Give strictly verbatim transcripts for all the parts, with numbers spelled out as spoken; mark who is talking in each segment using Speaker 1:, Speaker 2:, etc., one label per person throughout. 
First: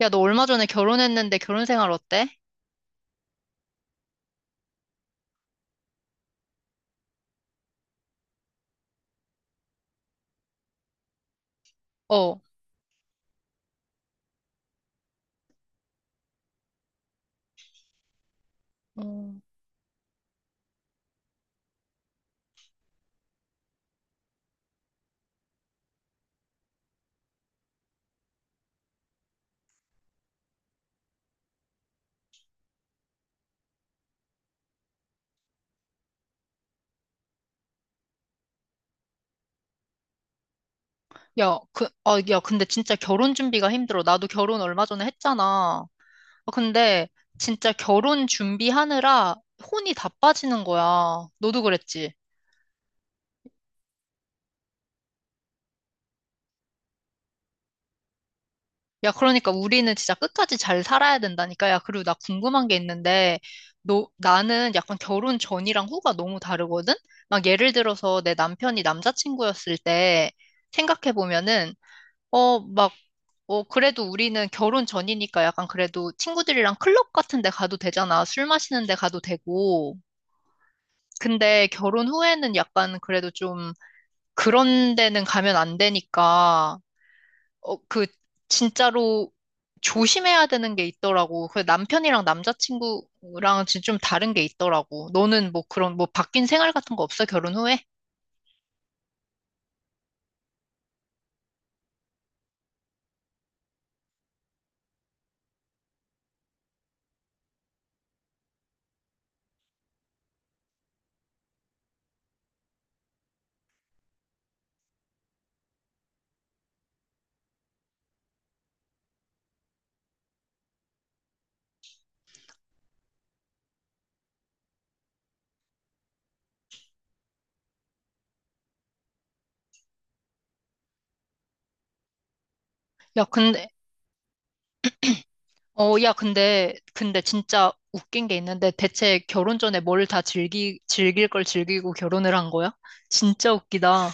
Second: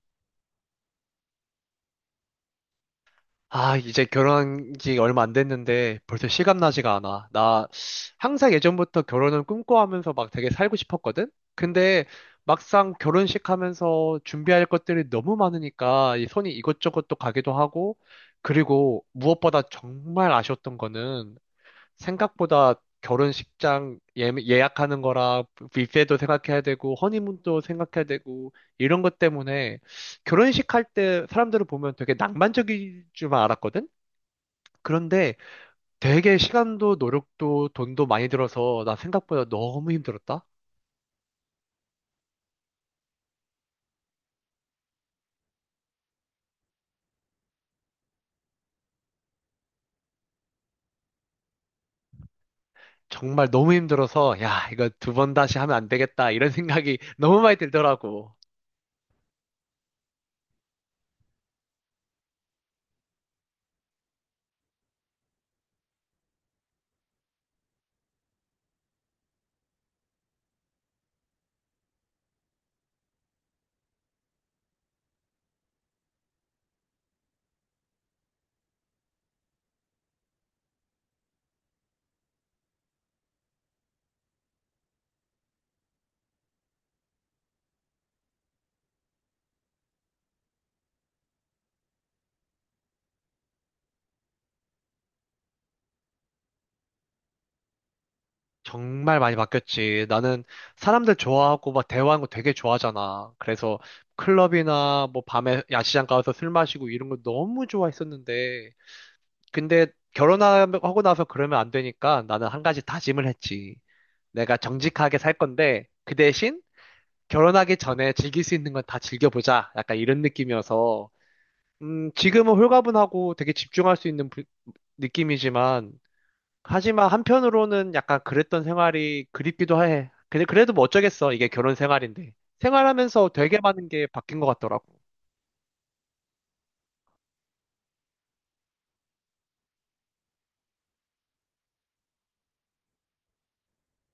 Speaker 1: 야, 너 얼마 전에 결혼했는데 결혼 생활 어때?
Speaker 2: 아, 이제 결혼한 지 얼마 안 됐는데 벌써 실감나지가 않아. 나 항상 예전부터 결혼을 꿈꿔하면서 막 되게 살고 싶었거든? 근데
Speaker 1: 어.
Speaker 2: 막상 결혼식 하면서 준비할 것들이 너무 많으니까 이 손이 이것저것 또 가기도 하고, 그리고
Speaker 1: 어.
Speaker 2: 무엇보다 정말 아쉬웠던 거는 생각보다 결혼식장 예, 예약하는 거랑 뷔페도 생각해야 되고 허니문도 생각해야 되고 이런 것 때문에 결혼식 할 때 사람들을 보면 되게 낭만적일 줄만 알았거든? 그런데 되게 시간도 노력도 돈도 많이 들어서 나 생각보다 너무 힘들었다.
Speaker 1: 야, 그, 아, 야, 근데 진짜 결혼 준비가 힘들어. 나도 결혼 얼마 전에 했잖아. 아, 근데 진짜 결혼 준비하느라 혼이 다 빠지는 거야. 너도 그랬지?
Speaker 2: 정말 너무 힘들어서 야, 이거 두 번 다시 하면 안 되겠다 이런 생각이 너무 많이 들더라고.
Speaker 1: 야, 그러니까 우리는 진짜 끝까지 잘 살아야 된다니까. 야, 그리고 나 궁금한 게 있는데, 너, 나는 약간 결혼 전이랑 후가 너무 다르거든? 막 예를 들어서 내 남편이 남자친구였을 때 생각해보면은, 어, 막, 어, 그래도 우리는 결혼 전이니까 약간 그래도 친구들이랑 클럽 같은 데 가도 되잖아. 술 마시는 데 가도 되고. 근데 결혼 후에는 약간 그래도 좀 그런 데는 가면 안 되니까, 어, 그, 진짜로 조심해야 되는 게 있더라고. 그 남편이랑 남자친구랑 진짜 좀 다른 게 있더라고. 너는 뭐 그런, 뭐 바뀐 생활 같은 거 없어? 결혼 후에?
Speaker 2: 정말 많이 바뀌었지. 나는 사람들 좋아하고 막 대화하는 거 되게 좋아하잖아. 그래서 클럽이나 뭐 밤에 야시장 가서 술 마시고 이런 거 너무 좋아했었는데. 근데 결혼하고 나서 그러면 안 되니까 나는 한 가지 다짐을 했지. 내가 정직하게 살 건데 그 대신 결혼하기 전에 즐길 수 있는 건 다 즐겨보자. 약간 이런 느낌이어서. 음, 지금은 홀가분하고 되게 집중할 수 있는 부- 느낌이지만, 하지만 한편으로는 약간 그랬던 생활이 그립기도 해. 근데 그래도 뭐 어쩌겠어. 이게 결혼 생활인데.
Speaker 1: 야,
Speaker 2: 생활하면서 되게
Speaker 1: 근데
Speaker 2: 많은 게 바뀐 것 같더라고.
Speaker 1: 어, 야, 근데, 근데 진짜 웃긴 게 있는데 대체 결혼 전에 뭘 다 즐기, 즐길 걸 즐기고 결혼을 한 거야? 진짜 웃기다.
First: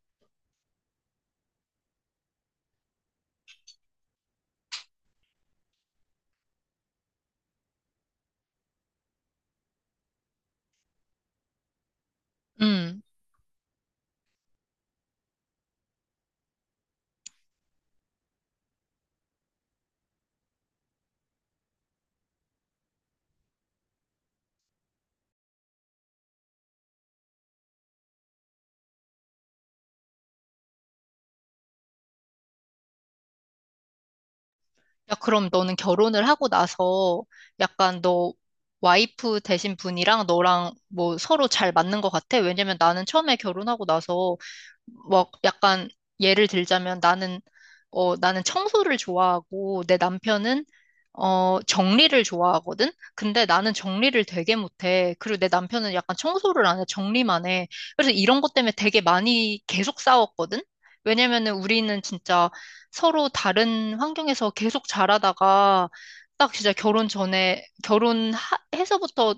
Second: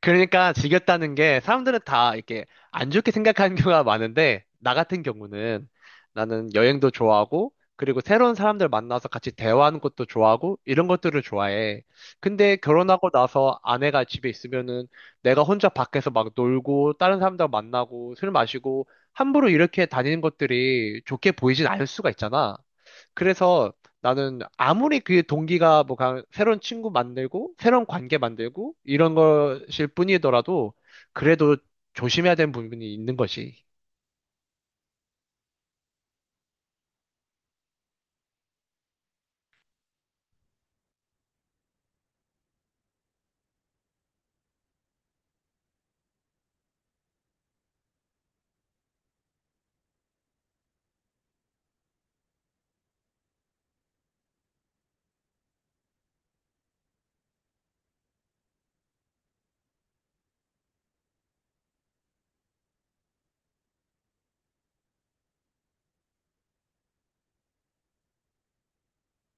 Speaker 2: 그러니까 지겼다는 게 사람들은 다 이렇게 안 좋게 생각하는 경우가 많은데, 나 같은 경우는 나는 여행도 좋아하고, 그리고 새로운 사람들 만나서 같이 대화하는 것도 좋아하고, 이런 것들을 좋아해. 근데
Speaker 1: 음.
Speaker 2: 결혼하고 나서 아내가 집에 있으면은 내가 혼자 밖에서 막 놀고 다른 사람들 만나고 술 마시고 함부로 이렇게 다니는 것들이 좋게 보이진 않을 수가 있잖아. 그래서 나는 아무리 그 동기가 뭐 가- 새로운 친구 만들고 새로운 관계 만들고 이런 것일 뿐이더라도 그래도 조심해야 되는 부분이 있는 것이.
Speaker 1: 야, 그럼 너는 결혼을 하고 나서 약간 너 와이프 되신 분이랑 너랑 뭐 서로 잘 맞는 것 같아? 왜냐면 나는 처음에 결혼하고 나서 막 약간 예를 들자면 나는 어 나는 청소를 좋아하고 내 남편은 어 정리를 좋아하거든. 근데 나는 정리를 되게 못해. 그리고 내 남편은 약간 청소를 안 해, 정리만 해. 그래서 이런 것 때문에 되게 많이 계속 싸웠거든. 왜냐면은 우리는 진짜 서로 다른 환경에서 계속 자라다가 딱 진짜 결혼 전에 결혼해서부터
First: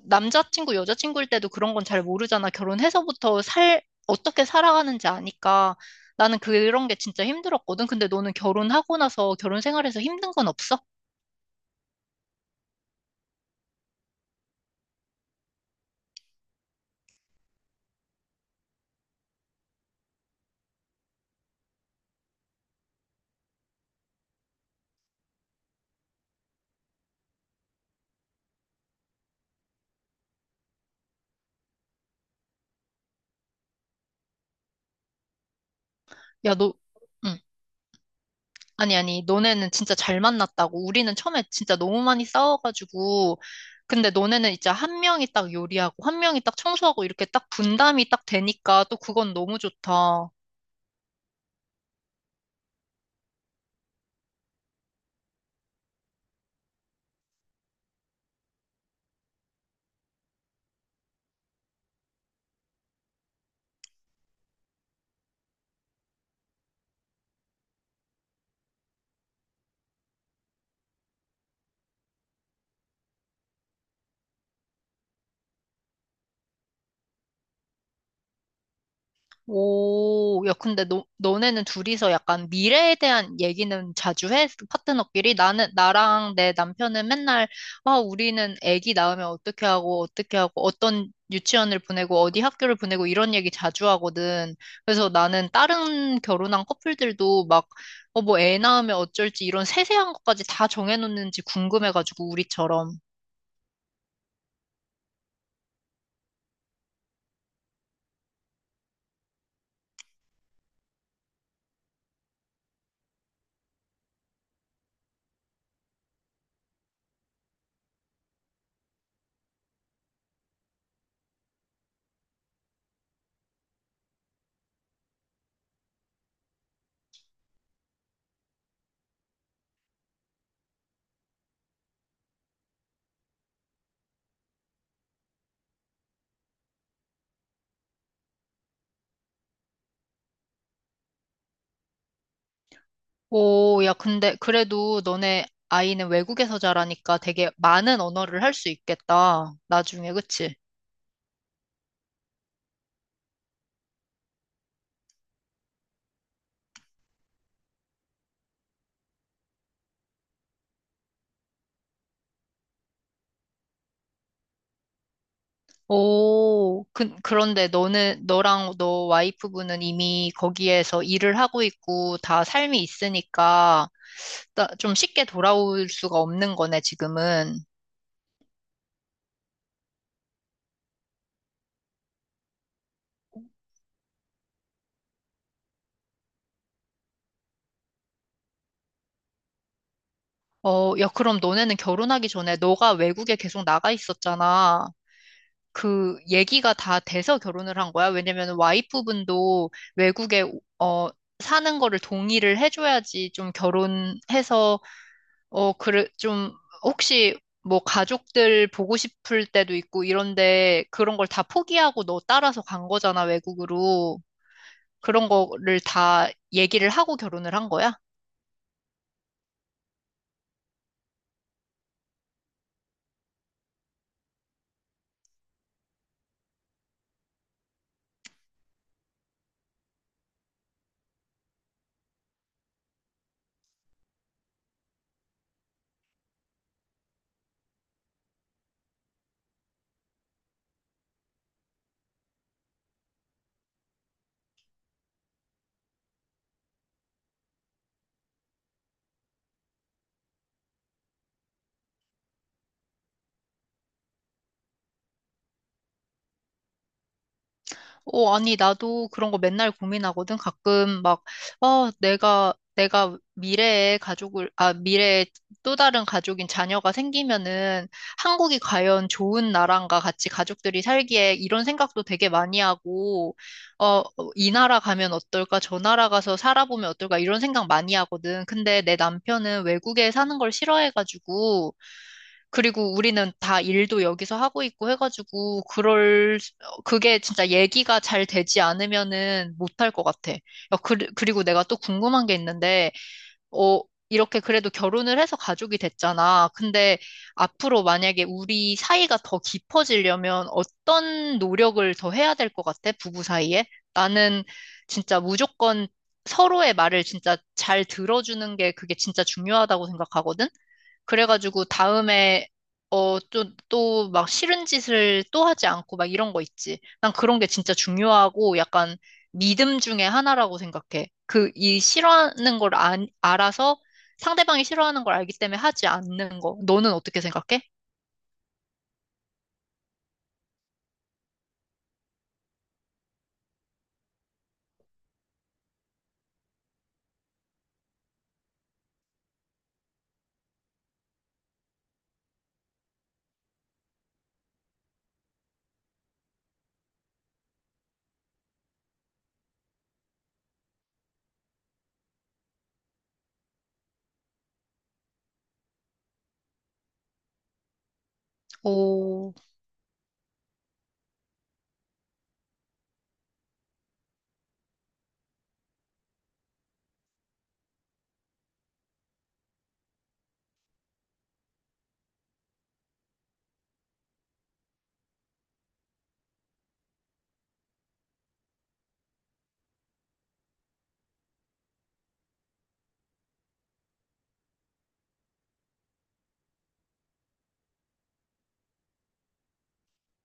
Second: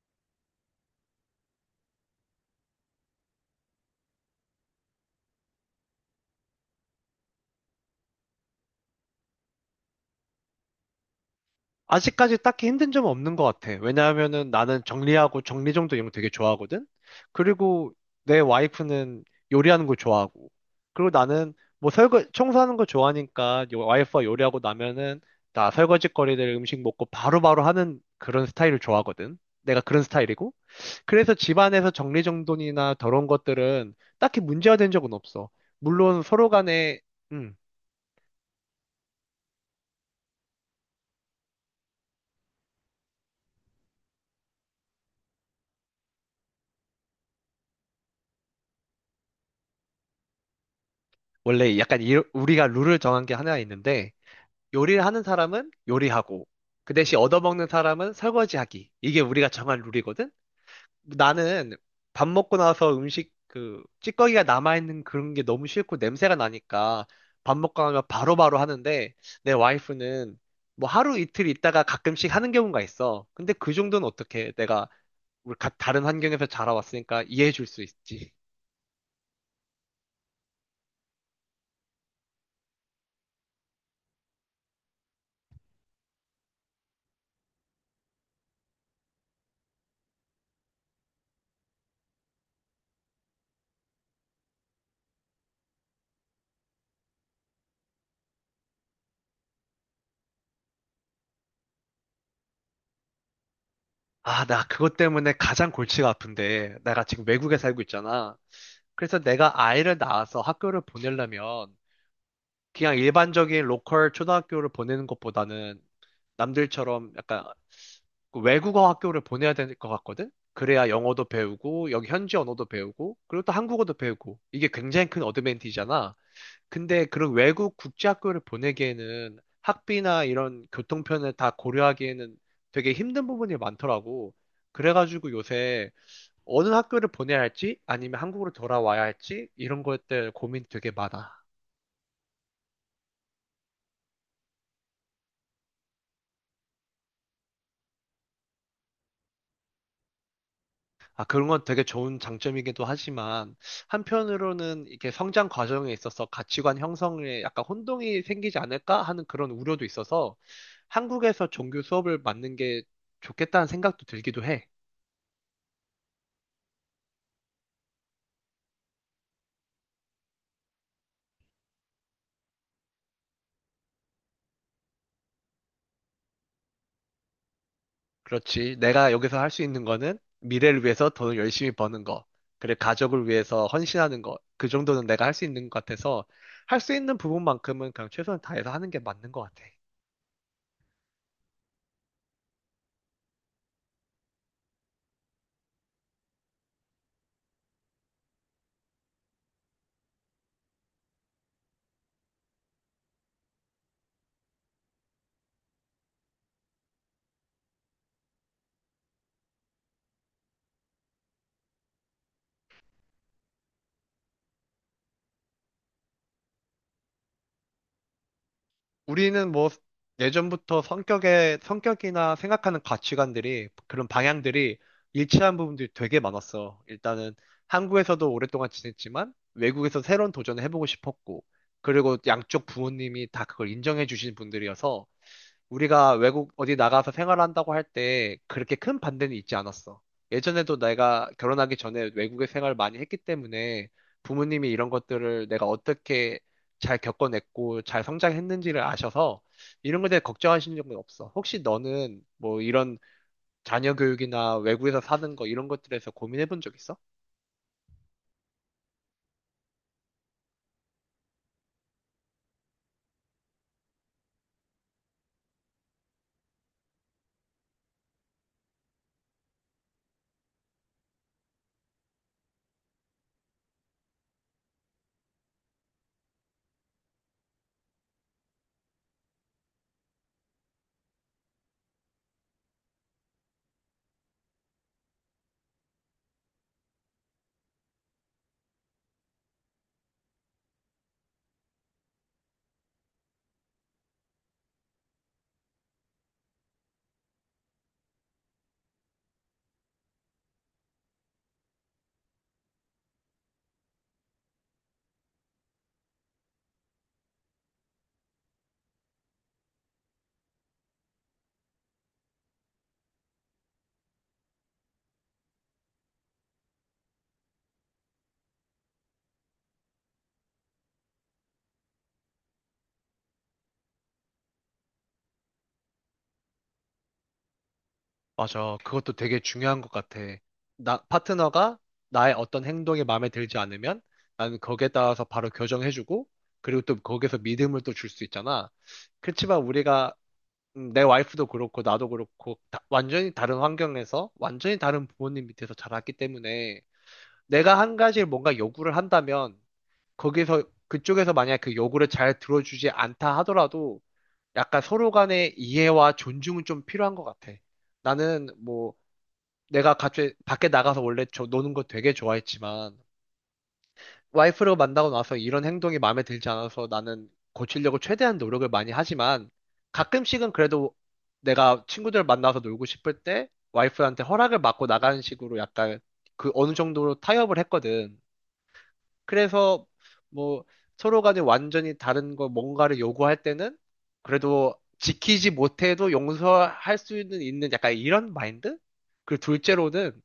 Speaker 1: 남자친구 여자친구일 때도 그런 건 잘 모르잖아. 결혼해서부터 살 어떻게 살아가는지 아니까 나는 그런 게 진짜 힘들었거든. 근데 너는 결혼하고 나서 결혼 생활에서 힘든 건 없어?
Speaker 2: 아직까지 딱히 힘든 점은 없는 것 같아. 왜냐하면은 나는 정리하고 정리정돈 이런 거 되게 좋아하거든. 그리고 내 와이프는 요리하는 거 좋아하고, 그리고 나는 뭐 설거 청소하는 거 좋아하니까, 요- 와이프가 요리하고 나면은 나 설거지 거리들 음식 먹고 바로바로 하는 그런 스타일을 좋아하거든. 내가 그런 스타일이고. 그래서 집안에서 정리정돈이나 더러운 것들은 딱히 문제가 된 적은 없어. 물론 서로
Speaker 1: 야, 너
Speaker 2: 간에,
Speaker 1: 응.
Speaker 2: 음,
Speaker 1: 아니, 아니, 너네는 진짜 잘 만났다고. 우리는 처음에 진짜 너무 많이 싸워가지고. 근데 너네는 이제 한 명이 딱 요리하고, 한 명이 딱 청소하고, 이렇게 딱 분담이 딱 되니까 또 그건 너무 좋다.
Speaker 2: 원래 약간 이- 우리가 룰을 정한 게 하나 있는데, 요리를 하는 사람은 요리하고, 그 대신 얻어먹는 사람은 설거지하기. 이게 우리가 정한 룰이거든? 나는 밥 먹고 나서 음식 그 찌꺼기가 남아있는 그런 게 너무 싫고 냄새가 나니까 밥 먹고 나면 바로바로 하는데, 내 와이프는 뭐 하루 이틀 있다가 가끔씩 하는 경우가 있어. 근데 그 정도는 어떻게 내가 우리 가- 다른 환경에서 자라왔으니까 이해해 줄 수 있지.
Speaker 1: 오, 야, 근데 너, 너네는 둘이서 약간 미래에 대한 얘기는 자주 해? 파트너끼리? 나는, 나랑 내 남편은 맨날, 아, 우리는 아기 낳으면 어떻게 하고, 어떻게 하고, 어떤 유치원을 보내고, 어디 학교를 보내고, 이런 얘기 자주 하거든. 그래서 나는 다른 결혼한 커플들도 막, 어, 뭐 애 낳으면 어쩔지, 이런 세세한 것까지 다 정해놓는지 궁금해가지고, 우리처럼.
Speaker 2: 아, 나 그것 때문에 가장 골치가 아픈데, 내가 지금 외국에 살고 있잖아. 그래서 내가 아이를 낳아서 학교를 보내려면 그냥 일반적인 로컬 초등학교를 보내는 것보다는 남들처럼 약간 그 외국어 학교를 보내야 될 것 같거든? 그래야 영어도 배우고, 여기 현지 언어도 배우고, 그리고 또 한국어도 배우고. 이게 굉장히 큰 어드밴티지잖아. 근데 그런 외국 국제학교를 보내기에는 학비나 이런 교통편을 다 고려하기에는 되게 힘든 부분이 많더라고. 그래가지고 요새 어느 학교를 보내야 할지, 아니면 한국으로 돌아와야 할지, 이런 것들 고민 되게 많아.
Speaker 1: 오, 야, 근데 그래도 너네 아이는 외국에서 자라니까 되게 많은 언어를 할 수 있겠다. 나중에, 그치?
Speaker 2: 아, 그런 건 되게 좋은 장점이기도 하지만, 한편으로는 이렇게 성장 과정에 있어서 가치관 형성에 약간 혼동이 생기지 않을까 하는 그런 우려도 있어서, 한국에서 종교 수업을 맡는 게 좋겠다는 생각도 들기도 해.
Speaker 1: 오, 그, 그런데 너는, 너랑 너 와이프분은 이미 거기에서 일을 하고 있고 다 삶이 있으니까 나- 좀 쉽게 돌아올 수가 없는 거네, 지금은.
Speaker 2: 그렇지. 내가 여기서 할 수 있는 거는 미래를 위해서 돈을 열심히 버는 거, 그래, 가족을 위해서 헌신하는 거, 그 정도는 내가 할 수 있는 것 같아서, 할 수 있는 부분만큼은 그냥 최선을 다해서 하는 게 맞는 것 같아.
Speaker 1: 어, 야, 그럼 너네는 결혼하기 전에 너가 외국에 계속 나가 있었잖아. 그 얘기가 다 돼서 결혼을 한 거야? 왜냐면 와이프분도 외국에 어 사는 거를 동의를 해줘야지 좀 결혼해서 어 그래 좀 혹시 뭐 가족들 보고 싶을 때도 있고 이런데 그런 걸 다 포기하고 너 따라서 간 거잖아, 외국으로. 그런 거를 다 얘기를 하고 결혼을 한 거야?
Speaker 2: 우리는 뭐 예전부터 성격의 성격이나 생각하는 가치관들이 그런 방향들이 일치한 부분들이 되게 많았어. 일단은 한국에서도 오랫동안 지냈지만 외국에서 새로운 도전을 해보고 싶었고, 그리고 양쪽 부모님이 다 그걸 인정해 주신 분들이어서 우리가 외국 어디 나가서 생활한다고 할 때 그렇게 큰 반대는 있지 않았어. 예전에도 내가 결혼하기 전에 외국에 생활을 많이 했기 때문에 부모님이 이런 것들을 내가 어떻게 잘 겪어냈고 잘 성장했는지를 아셔서 이런 것에 대해 걱정하시는 적은 없어. 혹시 너는 뭐 이런 자녀 교육이나 외국에서 사는 거 이런 것들에서 고민해 본 적 있어?
Speaker 1: 어, 아니, 나도 그런 거 맨날 고민하거든. 가끔 막, 어, 내가, 내가 미래에 가족을, 아, 미래에 또 다른 가족인 자녀가 생기면은 한국이 과연 좋은 나라인가 같이 가족들이 살기에 이런 생각도 되게 많이 하고, 어, 어, 이 나라 가면 어떨까? 저 나라 가서 살아보면 어떨까? 이런 생각 많이 하거든. 근데 내 남편은 외국에 사는 걸 싫어해가지고, 그리고 우리는 다 일도 여기서 하고 있고 해가지고, 그럴, 수- 어, 그게 진짜 얘기가 잘 되지 않으면은 못할 것 같아. 어, 그, 그리고 내가 또 궁금한 게 있는데, 어, 이렇게 그래도 결혼을 해서 가족이 됐잖아. 근데 앞으로 만약에 우리 사이가 더 깊어지려면 어떤 노력을 더 해야 될 것 같아? 부부 사이에? 나는 진짜 무조건 서로의 말을 진짜 잘 들어주는 게 그게 진짜 중요하다고 생각하거든? 그래가지고 다음에 어, 또, 막 싫은 짓을 또 하지 않고 막 이런 거 있지. 난 그런 게 진짜 중요하고 약간 믿음 중에 하나라고 생각해. 그, 이 싫어하는 걸 안, 알아서 상대방이 싫어하는 걸 알기 때문에 하지 않는 거. 너는 어떻게 생각해?
Speaker 2: 맞아. 그것도 되게 중요한 것 같아. 나, 파트너가 나의 어떤 행동이 마음에 들지 않으면 나는 거기에 따라서 바로 교정해주고, 그리고 또 거기에서 믿음을 또 줄 수 있잖아. 그렇지만 우리가, 음, 내 와이프도 그렇고 나도 그렇고 다- 완전히 다른 환경에서 완전히 다른 부모님 밑에서 자랐기 때문에 내가 한 가지 뭔가 요구를 한다면, 거기서, 그쪽에서 만약 그 요구를 잘 들어주지 않다 하더라도 약간 서로 간의 이해와 존중은 좀 필요한 것 같아. 나는 뭐
Speaker 1: 오,
Speaker 2: 내가 갑자기 밖에 나가서 원래 저 노는 거 되게 좋아했지만 와이프를 만나고 나서 이런 행동이 마음에 들지 않아서 나는 고치려고 최대한 노력을 많이 하지만, 가끔씩은 그래도 내가 친구들 만나서 놀고 싶을 때 와이프한테 허락을 받고 나가는 식으로 약간 그 어느 정도로 타협을 했거든. 그래서 뭐 서로 간에 완전히 다른 거 뭔가를 요구할 때는 그래도 지키지 못해도 용서할 수 있는, 있는 약간 이런 마인드? 그리고 둘째로는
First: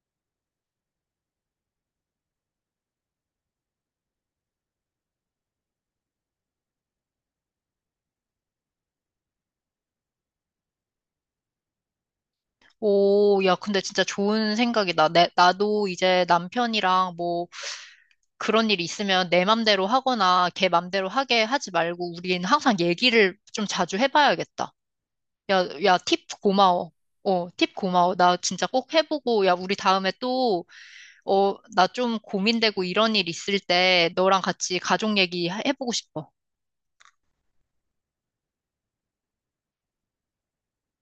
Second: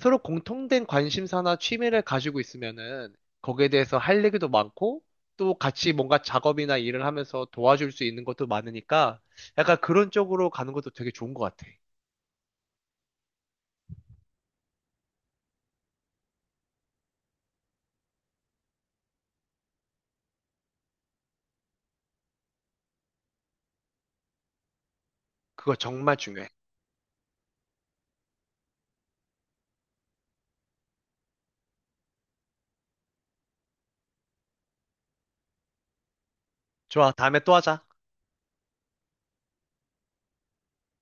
Speaker 2: 서로 공통된 관심사나 취미를 가지고 있으면은 거기에 대해서 할 얘기도 많고, 또 같이 뭔가 작업이나 일을 하면서 도와줄 수 있는 것도 많으니까 약간 그런 쪽으로 가는 것도 되게 좋은 것 같아.
Speaker 1: 오, 야, 근데 진짜 좋은 생각이다. 내, 나도 이제 남편이랑 뭐 그런 일이 있으면 내 맘대로 하거나 걔 맘대로 하게 하지 말고 우린 항상 얘기를 좀 자주 해봐야겠다. 야,
Speaker 2: 그거
Speaker 1: 야,
Speaker 2: 정말
Speaker 1: 팁
Speaker 2: 중요해.
Speaker 1: 고마워. 어, 팁 고마워. 나 진짜 꼭 해보고, 야, 우리 다음에 또, 어, 나 좀 고민되고 이런 일 있을 때 너랑 같이 가족 얘기 해- 해보고 싶어.
Speaker 2: 좋아, 다음에 또 하자.